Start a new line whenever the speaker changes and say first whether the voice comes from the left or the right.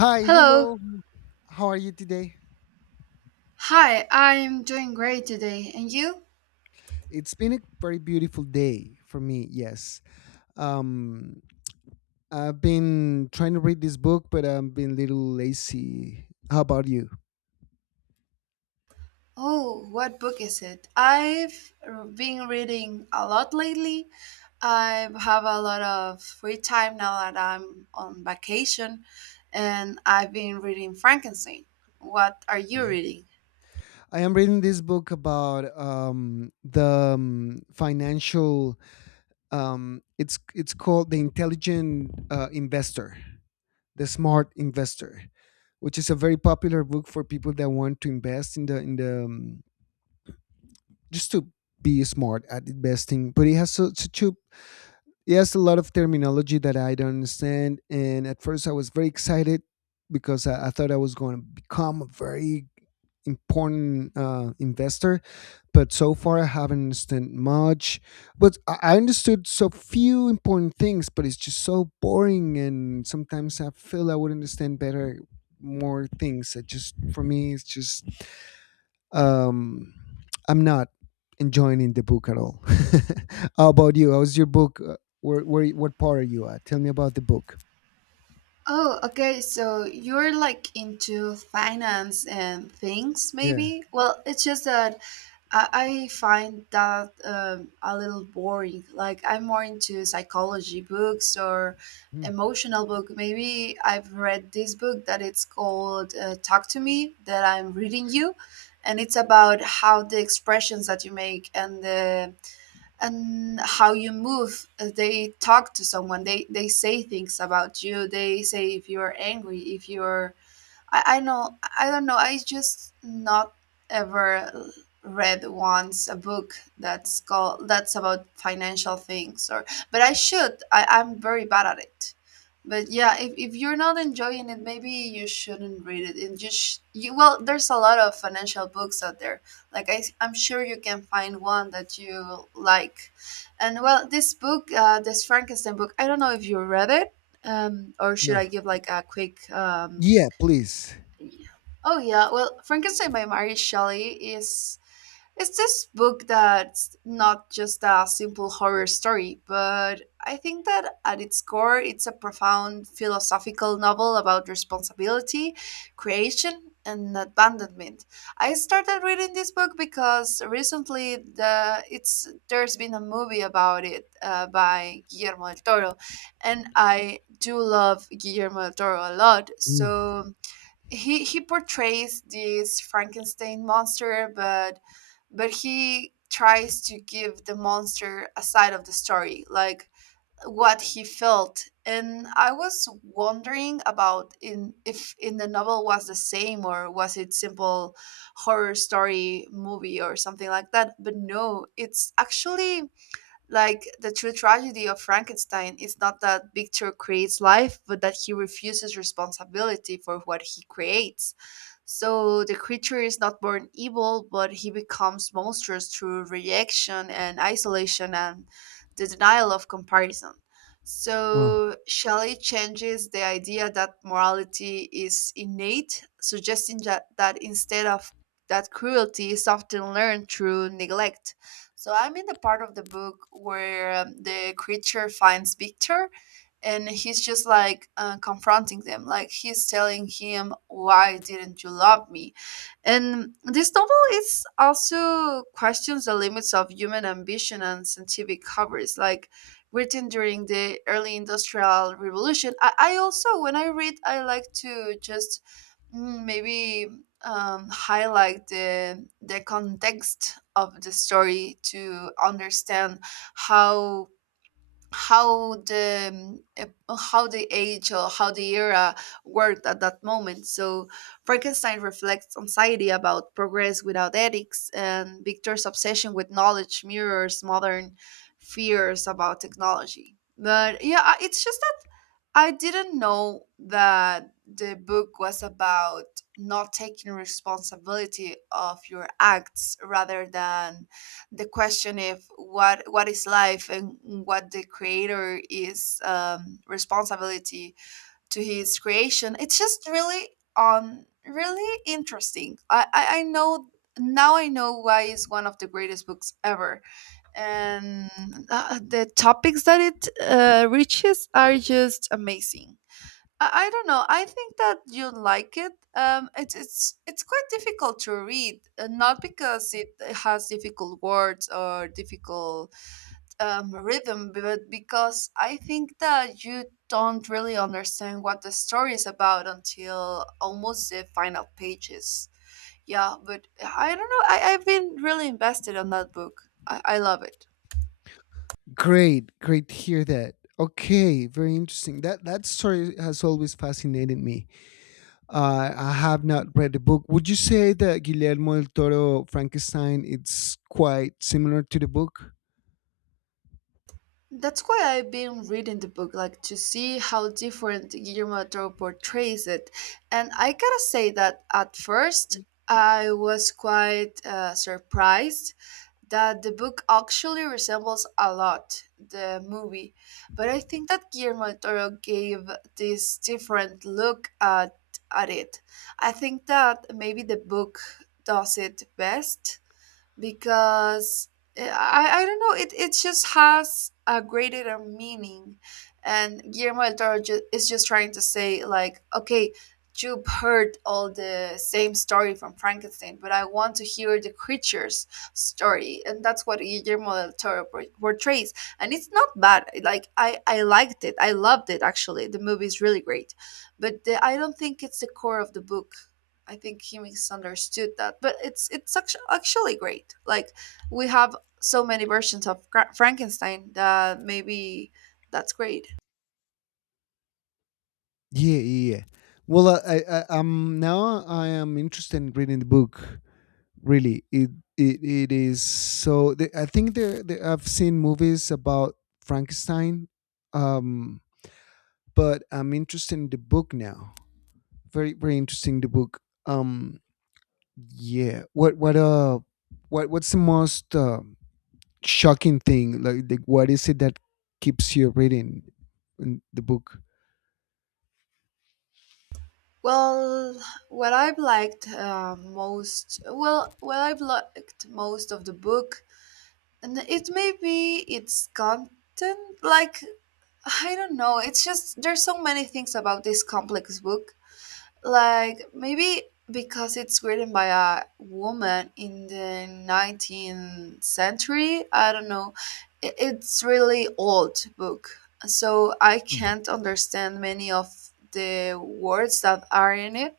left: Hi,
right: Hello.
left: hello. How are you today?
right: Hi, I'm doing great today. And you?
left: It's been a very beautiful day for me. Yes. Um, I've been trying to read this book, but I've been a little lazy. How about you?
right: Oh, what book is it? I've been reading a lot lately. I have a lot of free time now that I'm on vacation, and I've been reading Frankenstein. What are you
left: Right.
right: reading?
left: I am reading this book about the financial. It's called the Intelligent Investor. The Smart Investor, which is a very popular book for people that want to invest in the just to be smart at investing. But it has so, such a it has a lot of terminology that I don't understand. And at first, I was very excited because I thought I was going to become a very important investor, but so far I haven't understood much. But I understood so few important things, but it's just so boring, and sometimes I feel I would understand better more things. It just for me, it's just um, I'm not enjoying the book at all. How about you? How's your book? What part are you at? Tell me about the book.
right: Oh, okay. So you're like into finance and things,
left: Yeah.
right: maybe? Well, it's just that I find that a little boring. Like, I'm more into psychology books or
left: Mm.
right: emotional book. Maybe I've read this book that it's called Talk to Me that I'm reading you, and it's about how the expressions that you make and the and how you move they talk to someone, they say things about you, they say if you're angry, if you're I don't know. I just not ever read once a book that's called that's about financial things or but I should. I'm very bad at it. But yeah, if you're not enjoying it, maybe you shouldn't read it. And just you well, there's a lot of financial books out there. Like I'm sure you can find one that you like. And well, this book, this Frankenstein book, I don't know if you read it. Or should
left: No.
right: I give like a quick
left: Yeah, please.
right: yeah. Oh yeah, well, Frankenstein by Mary Shelley is it's this book that's not just a simple horror story, but I think that at its core, it's a profound philosophical novel about responsibility, creation, and abandonment. I started reading this book because recently there's been a movie about it by Guillermo del Toro, and I do love Guillermo del Toro a lot,
left: Mm.
right: so he portrays this Frankenstein monster, but he tries to give the monster a side of the story, like what he felt. And I was wondering about in if in the novel was the same or was it simple horror story movie or something like that. But no, it's actually like the true tragedy of Frankenstein is not that Victor creates life, but that he refuses responsibility for what he creates. So the creature is not born evil, but he becomes monstrous through rejection and isolation and the denial of comparison.
left: Well.
right: So Shelley changes the idea that morality is innate, suggesting that instead of that cruelty is often learned through neglect. So I'm in the part of the book where the creature finds Victor and he's just like confronting them, like he's telling him, why didn't you love me? And this novel is also questions the limits of human ambition and scientific coverage like written during the early industrial revolution. I also when I read I like to just mm, maybe highlight the context of the story to understand how how the how the age or how the era worked at that moment. So Frankenstein reflects anxiety about progress without ethics, and Victor's obsession with knowledge mirrors modern fears about technology. But yeah, it's just I didn't know that the book was about not taking responsibility of your acts rather than the question if what what is life and what the creator is responsibility to his creation. It's just really on really interesting. I know, now I know why it's one of the greatest books ever and the topics that it reaches are just amazing. I don't know. I think that you like it. It's it's quite difficult to read, not because it has difficult words or difficult rhythm, but because I think that you don't really understand what the story is about until almost the final pages. Yeah, but I don't know. I've been really invested on that book. I love it.
left: Great, great to hear that. Okay, very interesting. That that story has always fascinated me. I have not read the book. Would you say that Guillermo del Toro Frankenstein it's quite similar to the book?
right: That's why I've been reading the book, like to see how different Guillermo del Toro portrays it. And I gotta say that at first I was quite surprised that the book actually resembles a lot the movie. But I think that Guillermo del Toro gave this different look at it. I think that maybe the book does it best because I don't know, it just has a greater meaning and Guillermo del Toro is just trying to say like, okay, you've heard all the same story from Frankenstein but I want to hear the creature's story, and that's what Guillermo del Toro portrays. And it's not bad, like I liked it, I loved it, actually the movie is really great but the, I don't think it's the core of the book. I think he misunderstood that, but it's actually great. Like we have so many versions of Frankenstein that maybe that's great.
left: Yeah, yeah, yeah. Well, I am interested in reading the book. Really, it is so. I think there I've seen movies about Frankenstein, um, but I'm interested in the book now. Very very interesting the book. um yeah what what uh what's the most shocking thing, like what is it that keeps you reading in the book?
right: Well, what I've liked most, well, what I've liked most of the book, and it may be its content. Like I don't know, it's just there's so many things about this complex book. Like maybe because it's written by a woman in the 19th century, I don't know. It's really old book. So I
left: Mhm.
right: can't understand many of the words that are in it.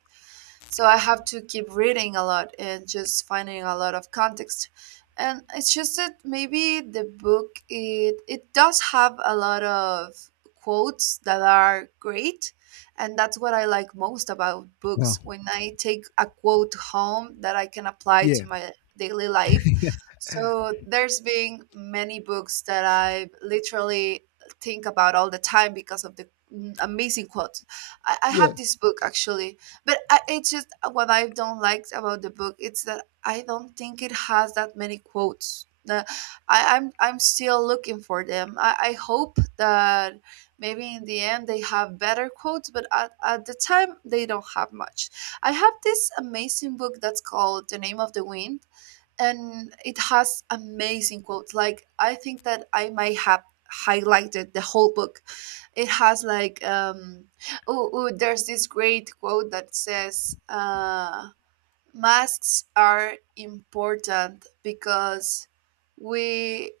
right: So I have to keep reading a lot and just finding a lot of context. And it's just that maybe the book it it does have a lot of quotes that are great. And that's what I like most about
left: Wow.
right: books. When I take a quote home that I can apply
left: Yeah.
right: to my daily life. So there's been many books that I literally think about all the time because of the amazing quotes. I
left: Yeah.
right: have this book actually but I, it's just what I don't like about the book it's that I don't think it has that many quotes the, I'm still looking for them. I hope that maybe in the end they have better quotes, but at the time they don't have much. I have this amazing book that's called The Name of the Wind, and it has amazing quotes like I think that I might have highlighted the whole book. It has like oh, there's this great quote that says masks are important because we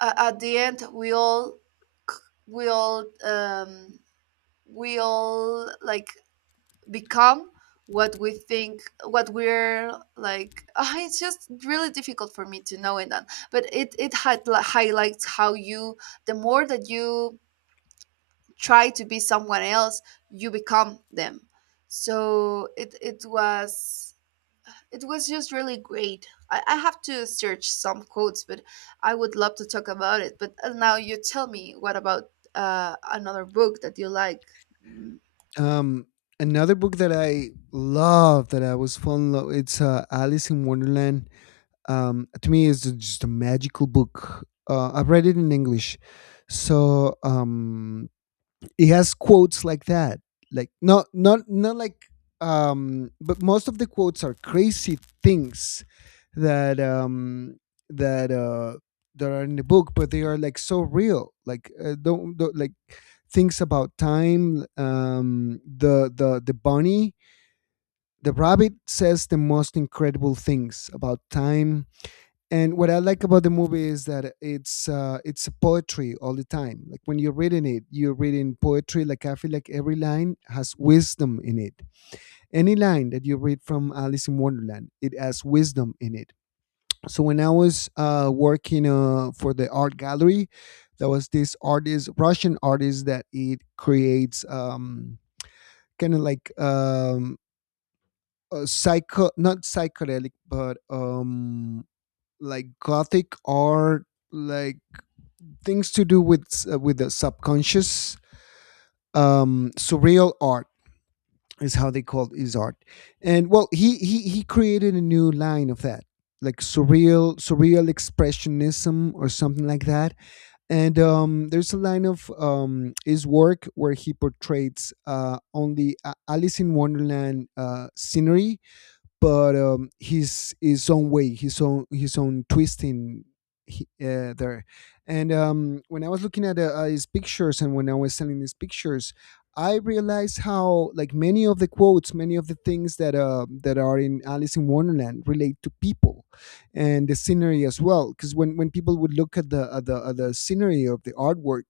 right: at the end we all c- we all we all like become what we think what we're like ah, it's just really difficult for me to know in that, but it had, highlights how you the more that you try to be someone else you become them. So it it was just really great. I have to search some quotes but I would love to talk about it but now you tell me what about another book that you like. mm,
left: um Another book that I love that I was falling in love, it's Alice in Wonderland. To me it's just a magical book. I've read it in English, so he has quotes like that. Like not like but most of the quotes are crazy things that that uh that are in the book, but they are like so real. Like don't like things about time. The bunny, the rabbit says the most incredible things about time. And what I like about the movie is that it's a poetry all the time. Like when you're reading it, you're reading poetry. Like I feel like every line has wisdom in it. Any line that you read from Alice in Wonderland, it has wisdom in it. So when I was working for the art gallery, there was this artist, Russian artist, that it creates kind of like psycho, not psychedelic, but like gothic art. Like things to do with the subconscious, surreal art is how they called his art. And well, he created a new line of that, like surreal expressionism or something like that. And there's a line of his work where he portrays Alice in Wonderland scenery, but his own way, his own twisting. He- there. And when I was looking at his pictures and when I was selling his pictures, I realized how, like, many of the quotes, many of the things that that are in Alice in Wonderland relate to people and the scenery as well. Because when people would look at the at the scenery of the artwork,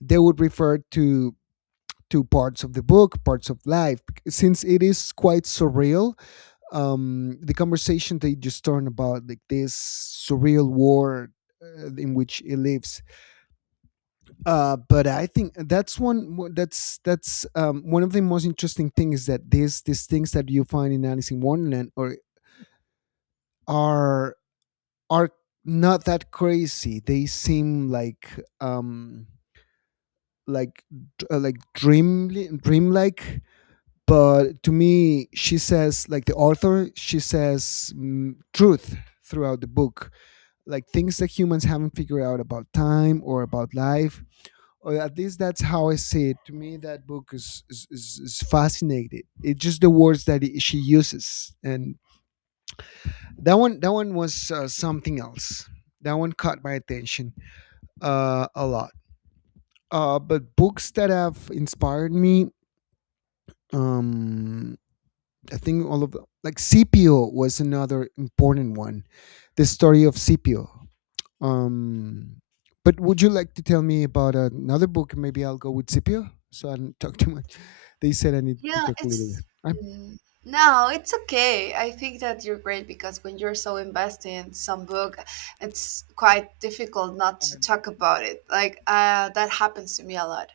left: they would refer to parts of the book, parts of life, since it is quite surreal. The conversation, they just turn about like this surreal world in which it lives. But I think that's one. That's one of the most interesting things, is that these things that you find in Alice in Wonderland or are are not that crazy. They seem like um like like dream, dreamlike. But to me, she says, like the author, she says, truth throughout the book, like things that humans haven't figured out about time or about life, or at least that's how I see it. To me, that book is fascinating. It's just the words that she uses. And that one, that one was something else. That one caught my attention a lot. But books that have inspired me, um, I think all of, like, Cpo was another important one. The story of Cpo. Um, but would you like to tell me about another book? Maybe I'll go with Scipio, so I don't talk too much. They said I need to
right: Yeah,
left: talk a little bit.
right: it's mm, no, it's okay. I think that you're great because when you're so invested in some book, it's quite difficult not to
left: I'm
right: talk about it. Like that happens to me a lot.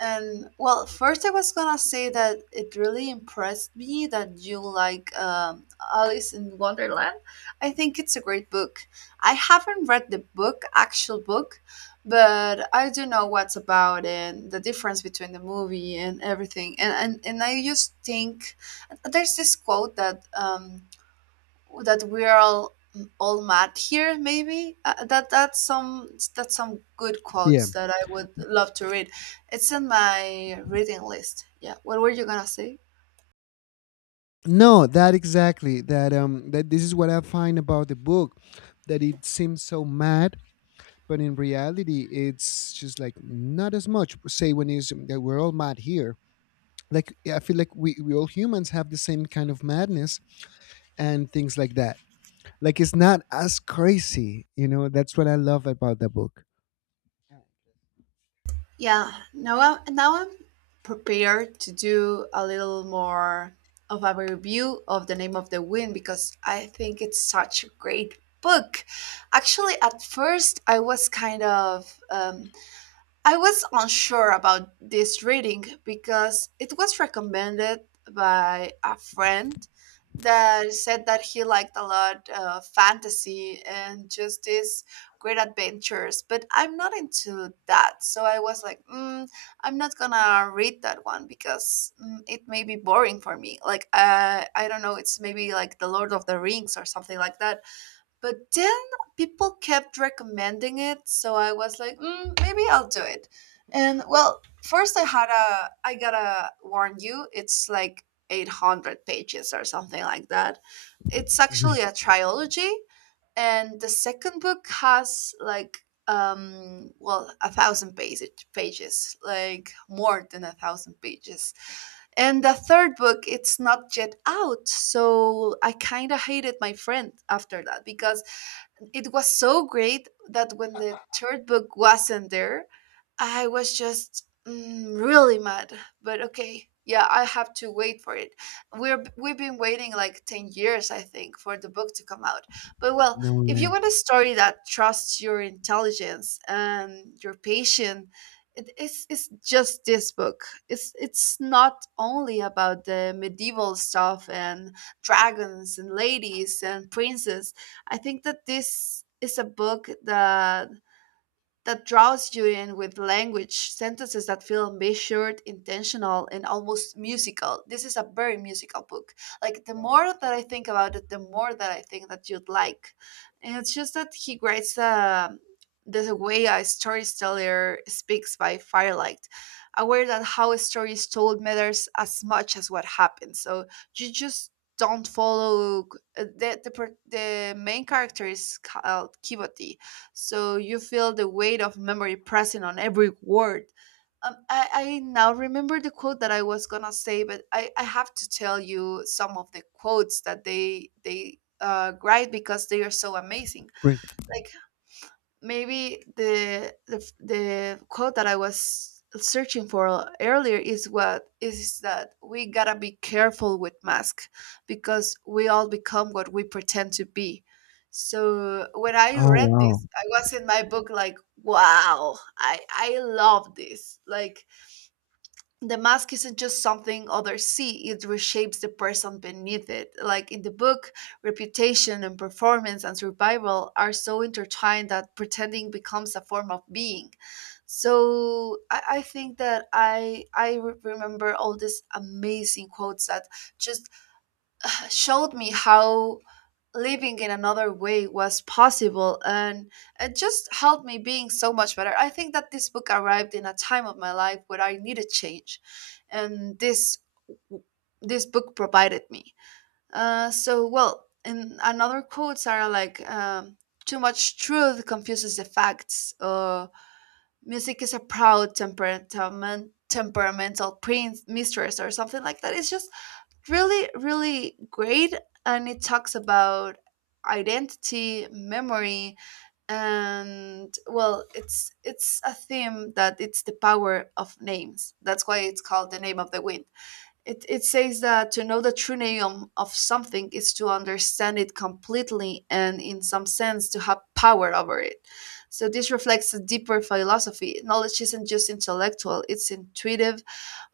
right: And well, first I was gonna say that it really impressed me that you like Alice in Wonderland. I think it's a great book. I haven't read the book, actual book, but I do know what's about and the difference between the movie and everything. And and I just think there's this quote that that we're all mad here maybe that that's some good
left: yeah.
right: quotes that I would love to read. It's in my reading list. Yeah, what were you gonna say?
left: No, that exactly. That this is what I find about the book, that it seems so mad, but in reality, it's just like not as much. Say when is that we're all mad here. Like I feel like we all humans have the same kind of madness and things like that. Like it's not as crazy, you know. That's what I love about the book.
right: Yeah, now I'm prepared to do a little more of a review of The Name of the Wind because I think it's such a great book. Actually at first I was kind of I was unsure about this reading because it was recommended by a friend that said that he liked a lot fantasy and just these great adventures, but I'm not into that. So I was like, mm, I'm not gonna read that one because mm, it may be boring for me. Like, I don't know, it's maybe like The Lord of the Rings or something like that. But then people kept recommending it, so I was like, mm, maybe I'll do it. And well, first I had a, I gotta warn you, it's like 800 pages or something like that. It's actually a trilogy, and the second book has like, well, 1,000 pages, like more than 1,000 pages. And the third book, it's not yet out, so I kind of hated my friend after that because it was so great that when the third book wasn't there, I was just mm, really mad. But okay, yeah, I have to wait for it. We've been waiting like 10 years, I think, for the book to come out. But well,
left: No
right: if you
left: way.
right: want a story that trusts your intelligence and your patience. It's just this book. It's not only about the medieval stuff and dragons and ladies and princes. I think that this is a book that draws you in with language, sentences that feel measured, intentional, and almost musical. This is a very musical book. Like, the more that I think about it, the more that I think that you'd like. And it's just that he writes the way a storyteller speaks by firelight, aware that how a story is told matters as much as what happens. So you just don't follow the main character is called Kiboti, so you feel the weight of memory pressing on every word. I now remember the quote that I was gonna say, but I have to tell you some of the quotes that they write because they are so amazing.
left: Great.
right: Like, maybe the quote that I was searching for earlier is what is that we gotta be careful with masks because we all become what we pretend to be. So when I
left: Oh
right: read
left: wow.
right: this, I was in my book like, wow, I love this. Like, the mask isn't just something others see, it reshapes the person beneath it. Like in the book, reputation and performance and survival are so intertwined that pretending becomes a form of being. So I think that I remember all these amazing quotes that just showed me how living in another way was possible, and it just helped me being so much better. I think that this book arrived in a time of my life where I needed change, and this book provided me. So well, and another quotes are like, too much truth confuses the facts. Music is a proud temperamental prince mistress or something like that. It's just really really great, and it talks about identity, memory, and well, it's a theme that it's the power of names. That's why it's called The Name of the Wind. It says that to know the true name of something is to understand it completely and in some sense to have power over it. So this reflects a deeper philosophy: knowledge isn't just intellectual, it's intuitive,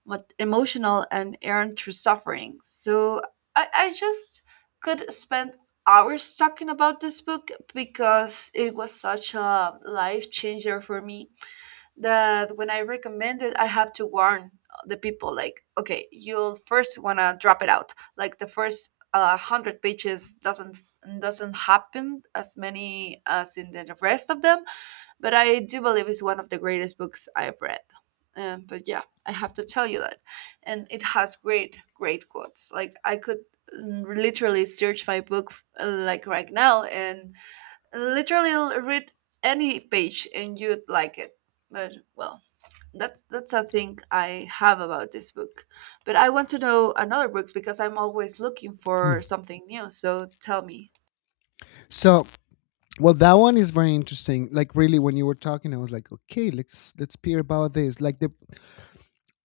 right: emotional, and earned through suffering. So I just could spend hours talking about this book because it was such a life changer for me, that when I recommend it, I have to warn the people like, okay, you'll first want to drop it out. Like the first hundred pages doesn't happen as many as in the rest of them, but I do believe it's one of the greatest books I've read. But yeah, I have to tell you that, and it has great, great quotes. Like, I could literally search my book like right now and literally read any page and you'd like it. But well, that's a thing I have about this book. But I want to know another books because I'm always looking
left: Hmm.
right: for something new. So tell me.
left: So well, that one is very interesting. Like really when you were talking, I was like, okay, let's peer about this. Like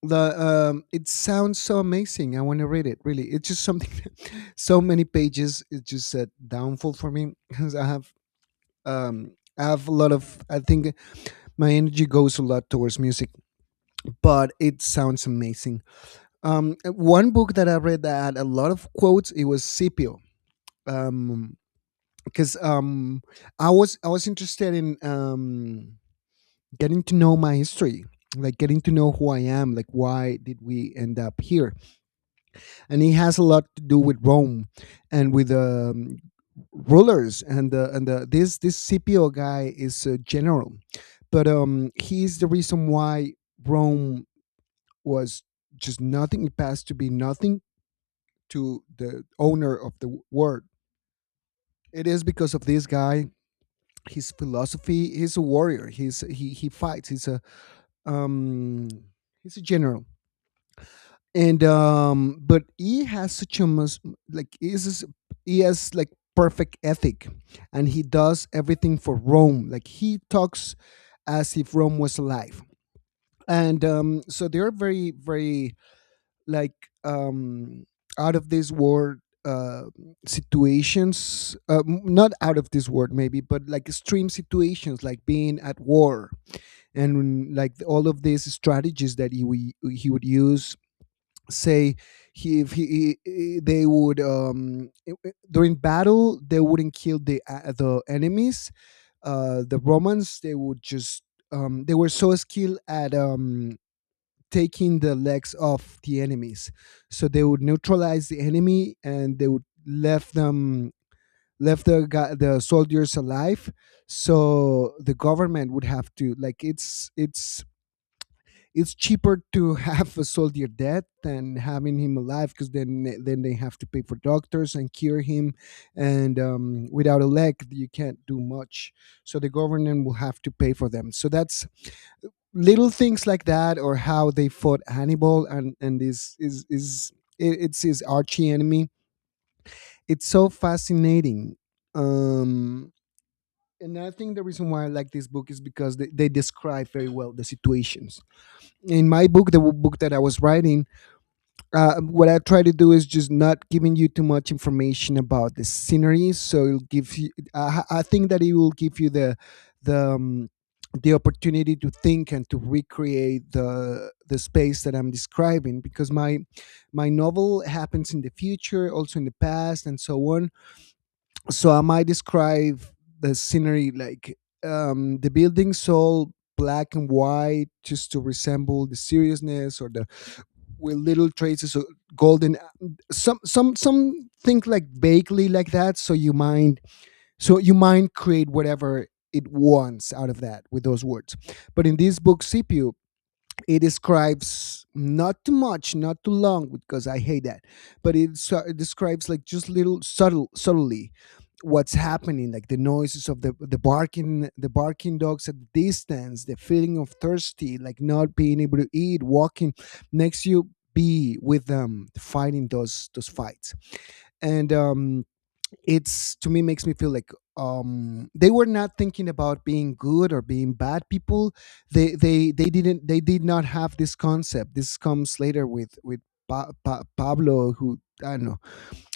left: the it sounds so amazing. I want to read it, really. It's just something so many pages. It's just a downfall for me because um I have a lot of, I think my energy goes a lot towards music, but it sounds amazing. One book that I read that had a lot of quotes, it was Scipio. Um because I was I was interested in getting to know my history, like getting to know who I am, like why did we end up here. And it has a lot to do with Rome, and with rulers, and this this Cpo guy is a general. But he's the reason why Rome was just nothing. It passed to be nothing to the owner of the world. It is because of this guy, his philosophy. He's a warrior. He fights. Um he's a general. And but he has such a like he has like perfect ethic. And he does everything for Rome. Like he talks as if Rome was alive. And so they are very very like um out of this world, uh situations, not out of this world maybe, but like extreme situations, like being at war, and like all of these strategies that he would use. Say he, if he, he, they would during battle they wouldn't kill the enemies. The Romans, they would just they were so skilled at taking the legs off the enemies. So they would neutralize the enemy and they would left them, left the guy, the soldiers alive. So the government would have to, like, it's cheaper to have a soldier dead than having him alive, because then they have to pay for doctors and cure him. And without a leg you can't do much, so the government will have to pay for them. So that's little things like that, or how they fought Hannibal. And this is it, it's his archie enemy. It's so fascinating. um and I think the reason why I like this book is because they describe very well the situations. In my book, the book that I was writing, what I try to do is just not giving you too much information about the scenery. So it'll give you. I think that it will give you the um, the opportunity to think and to recreate the space that I'm describing, because my novel happens in the future, also in the past, and so on. So I might describe the scenery like the buildings all black and white just to resemble the seriousness or the with little traces of golden. Some think like vaguely like that, so you mind create whatever it wants out of that with those words. But in this book, Scipio, it describes not too much, not too long, because I hate that. But it describes like just little subtle subtly what's happening, like the noises of the barking the barking dogs at the distance, the feeling of thirsty, like not being able to eat, walking next to you, be with them fighting those fights. And it's, to me, makes me feel like they were not thinking about being good or being bad people. They they they didn't they did not have this concept. This comes later with Pablo, who, I don't know,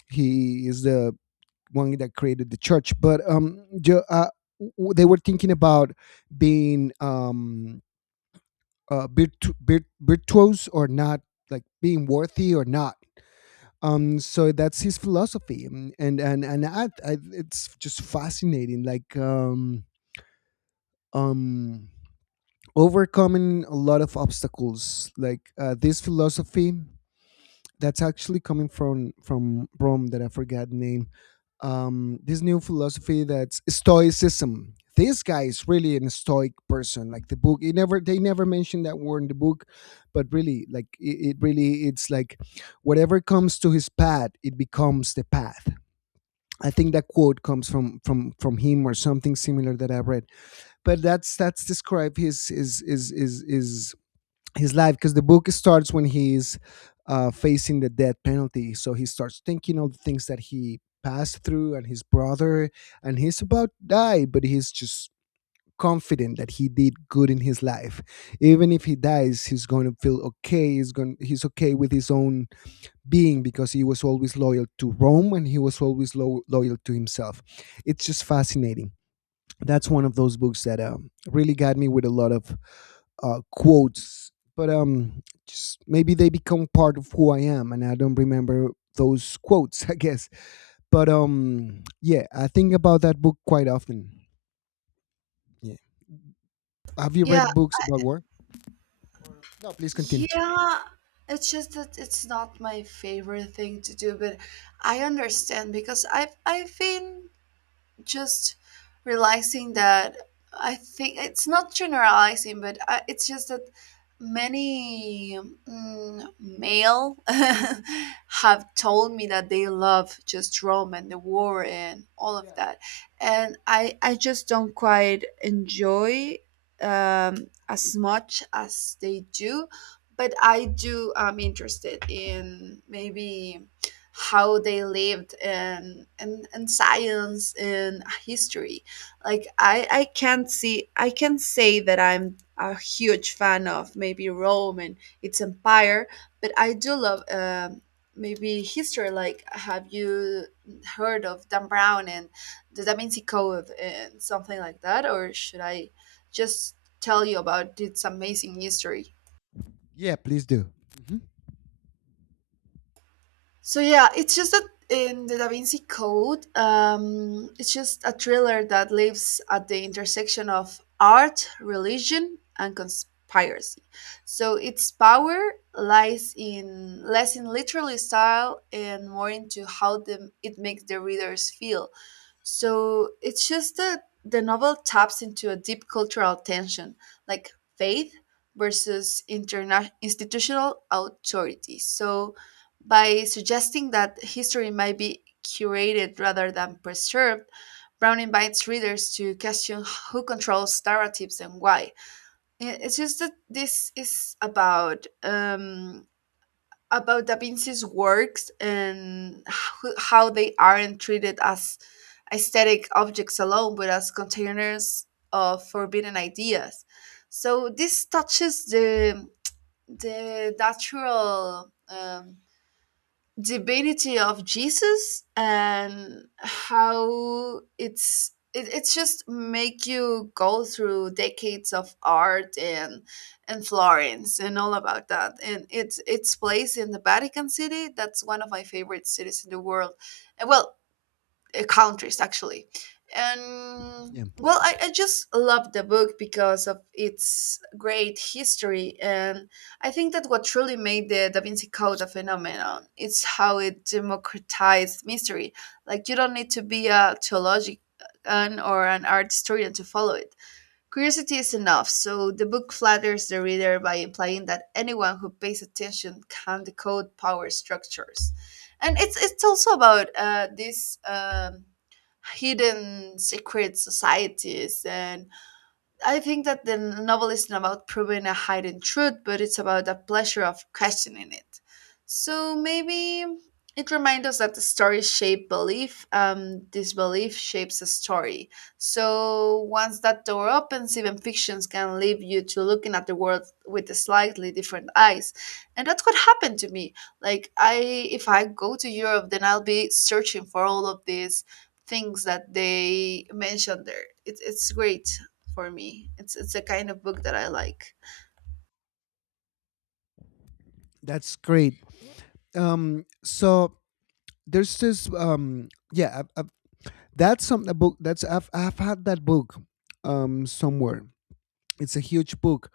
left: he is the one that created the church. But they were thinking about being virtuos or not, like being worthy or not. So that's his philosophy. Mm, and it's just fascinating, like um overcoming a lot of obstacles, like this philosophy that's actually coming from Rome, that I forgot the name. This new philosophy, that's stoicism. This guy is really an stoic person. Like the book, it never they never mentioned that word in the book, but really, like it really it's like whatever comes to his path, it becomes the path. I think that quote comes from him, or something similar that I've read. But that's describe his is his life, because the book starts when he's facing the death penalty. So he starts thinking of the things that he passed through and his brother, and he's about to die, but he's just confident that he did good in his life. Even if he dies, he's going to feel okay. He's okay with his own being, because he was always loyal to Rome and he was always loyal to himself. It's just fascinating. That's one of those books that really got me with a lot of quotes, but just maybe they become part of who I am, and I don't remember those quotes, I guess. But yeah, I think about that book quite often. Yeah, have you
right: Yeah.
left: read books about war? No, please continue.
right: Yeah, it's just that it's not my favorite thing to do, but I understand because I've been just realizing that I think it's not generalizing, but I, it's just that many male have told me that they love just Rome and the war and all of
left: Yeah,
right: that, and I just don't quite enjoy, as much as they do, but I do. I'm interested in maybe how they lived, and science in history. Like, I can't see, I can say that I'm a huge fan of maybe Rome and its empire, but I do love, maybe history. Like, have you heard of Dan Brown and The Da Vinci Code and something like that, or should I just tell you about its amazing history?
left: yeah, please do. Mhm.
right: So yeah, it's just that in The Da Vinci Code, it's just a thriller that lives at the intersection of art, religion, and conspiracy. So its power lies in less in literary style and more into how the, it makes the readers feel. So it's just that the novel taps into a deep cultural tension, like faith versus institutional authority. So by suggesting that history might be curated rather than preserved, Brown invites readers to question who controls narratives and why. I- It's just that this is about, about Da Vinci's works and how they aren't treated as aesthetic objects alone, but as containers of forbidden ideas. So this touches the natural, divinity of Jesus and how it's it, it's just make you go through decades of art and Florence and all about that, and it's place in the Vatican City. That's one of my favorite cities in the world, and well, countries actually. And
left: Yeah,
right: well, I just love the book because of its great history. And I think that what truly made The Da Vinci Code a phenomenon is how it democratized mystery. Like, you don't need to be a theologian or an art historian to follow it. Curiosity is enough, so the book flatters the reader by implying that anyone who pays attention can decode power structures. And it's also about these, hidden secret societies. And I think that the novel isn't about proving a hidden truth, but it's about the pleasure of questioning it. So maybe it reminds us that the story shapes belief, disbelief shapes a story. So once that door opens, even fictions can leave you to looking at the world with a slightly different eyes. And that's what happened to me. Like, I, if I go to Europe then I'll be searching for all of these things that they mentioned there. It's great for me. It's a kind of book that I like.
left: that's great. So there's this yeah. That's some a book that's I've had that book somewhere. It's a huge book,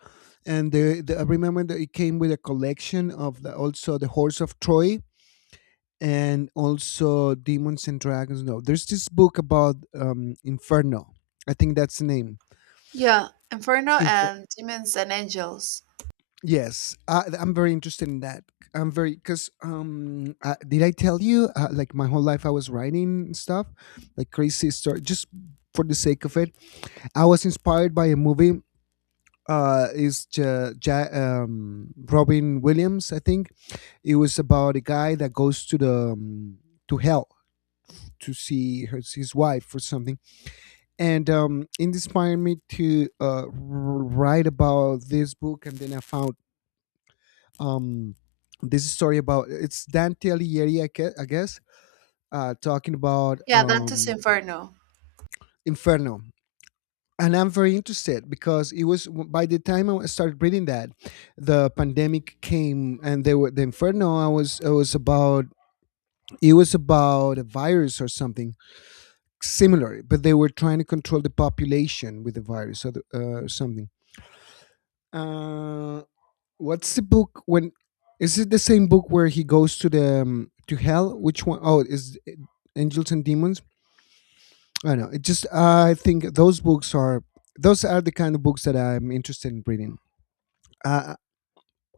left: and I remember that it came with a collection of also the horse of Troy, and also demons and dragons. No, there's this book about Inferno, I think that's the name.
right: Yeah, Inferno and Demons and Angels.
left: Yes, I'm very interested in that. I'm very, because did I tell you like my whole life I was writing stuff, like crazy story, just for the sake of it. I was inspired by a movie. Is Robin Williams? I think it was about a guy that goes to the to hell, to see his wife or something, and it inspired me to write about this book. And then I found um this story about, it's Dante Alighieri, I guess, talking about
right: Yeah, Dante's Inferno.
left: Inferno. And I'm very interested because it was by the time I started reading that, the pandemic came, and they were the Inferno. I was It was about, it was about a virus or something similar, but they were trying to control the population with the virus, or something. Uh, What's the book when? Is it the same book where he goes to the to hell? Which one? Oh, is it Angels and Demons? I don't know. It just I think those books are, those are the kind of books that I'm interested in reading. Uh,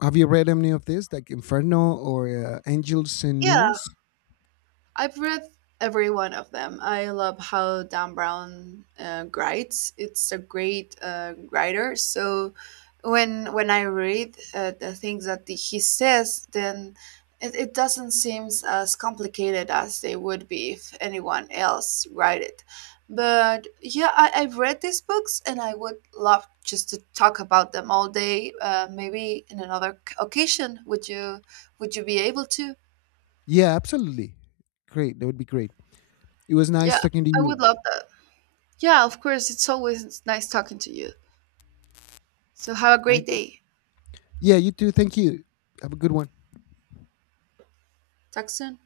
left: have you read any of this, like Inferno or Angels and
right: Yeah,
left: Demons?
right: I've read every one of them. I love how Dan Brown writes. It's a great writer. So when I read the things that he says, then it doesn't seem as complicated as they would be if anyone else write it. But yeah, I've read these books and I would love just to talk about them all day. Maybe in another occasion, would you be able to?
left: Yeah, absolutely. Great. That would be great. It was nice
right: Yeah,
left: talking to
right: I would
left: you.
right: love that. Yeah, of course. It's always nice talking to you. So have a
left: I
right: great day.
left: Yeah, you too. Thank you. Have a good one.
right: Talk soon.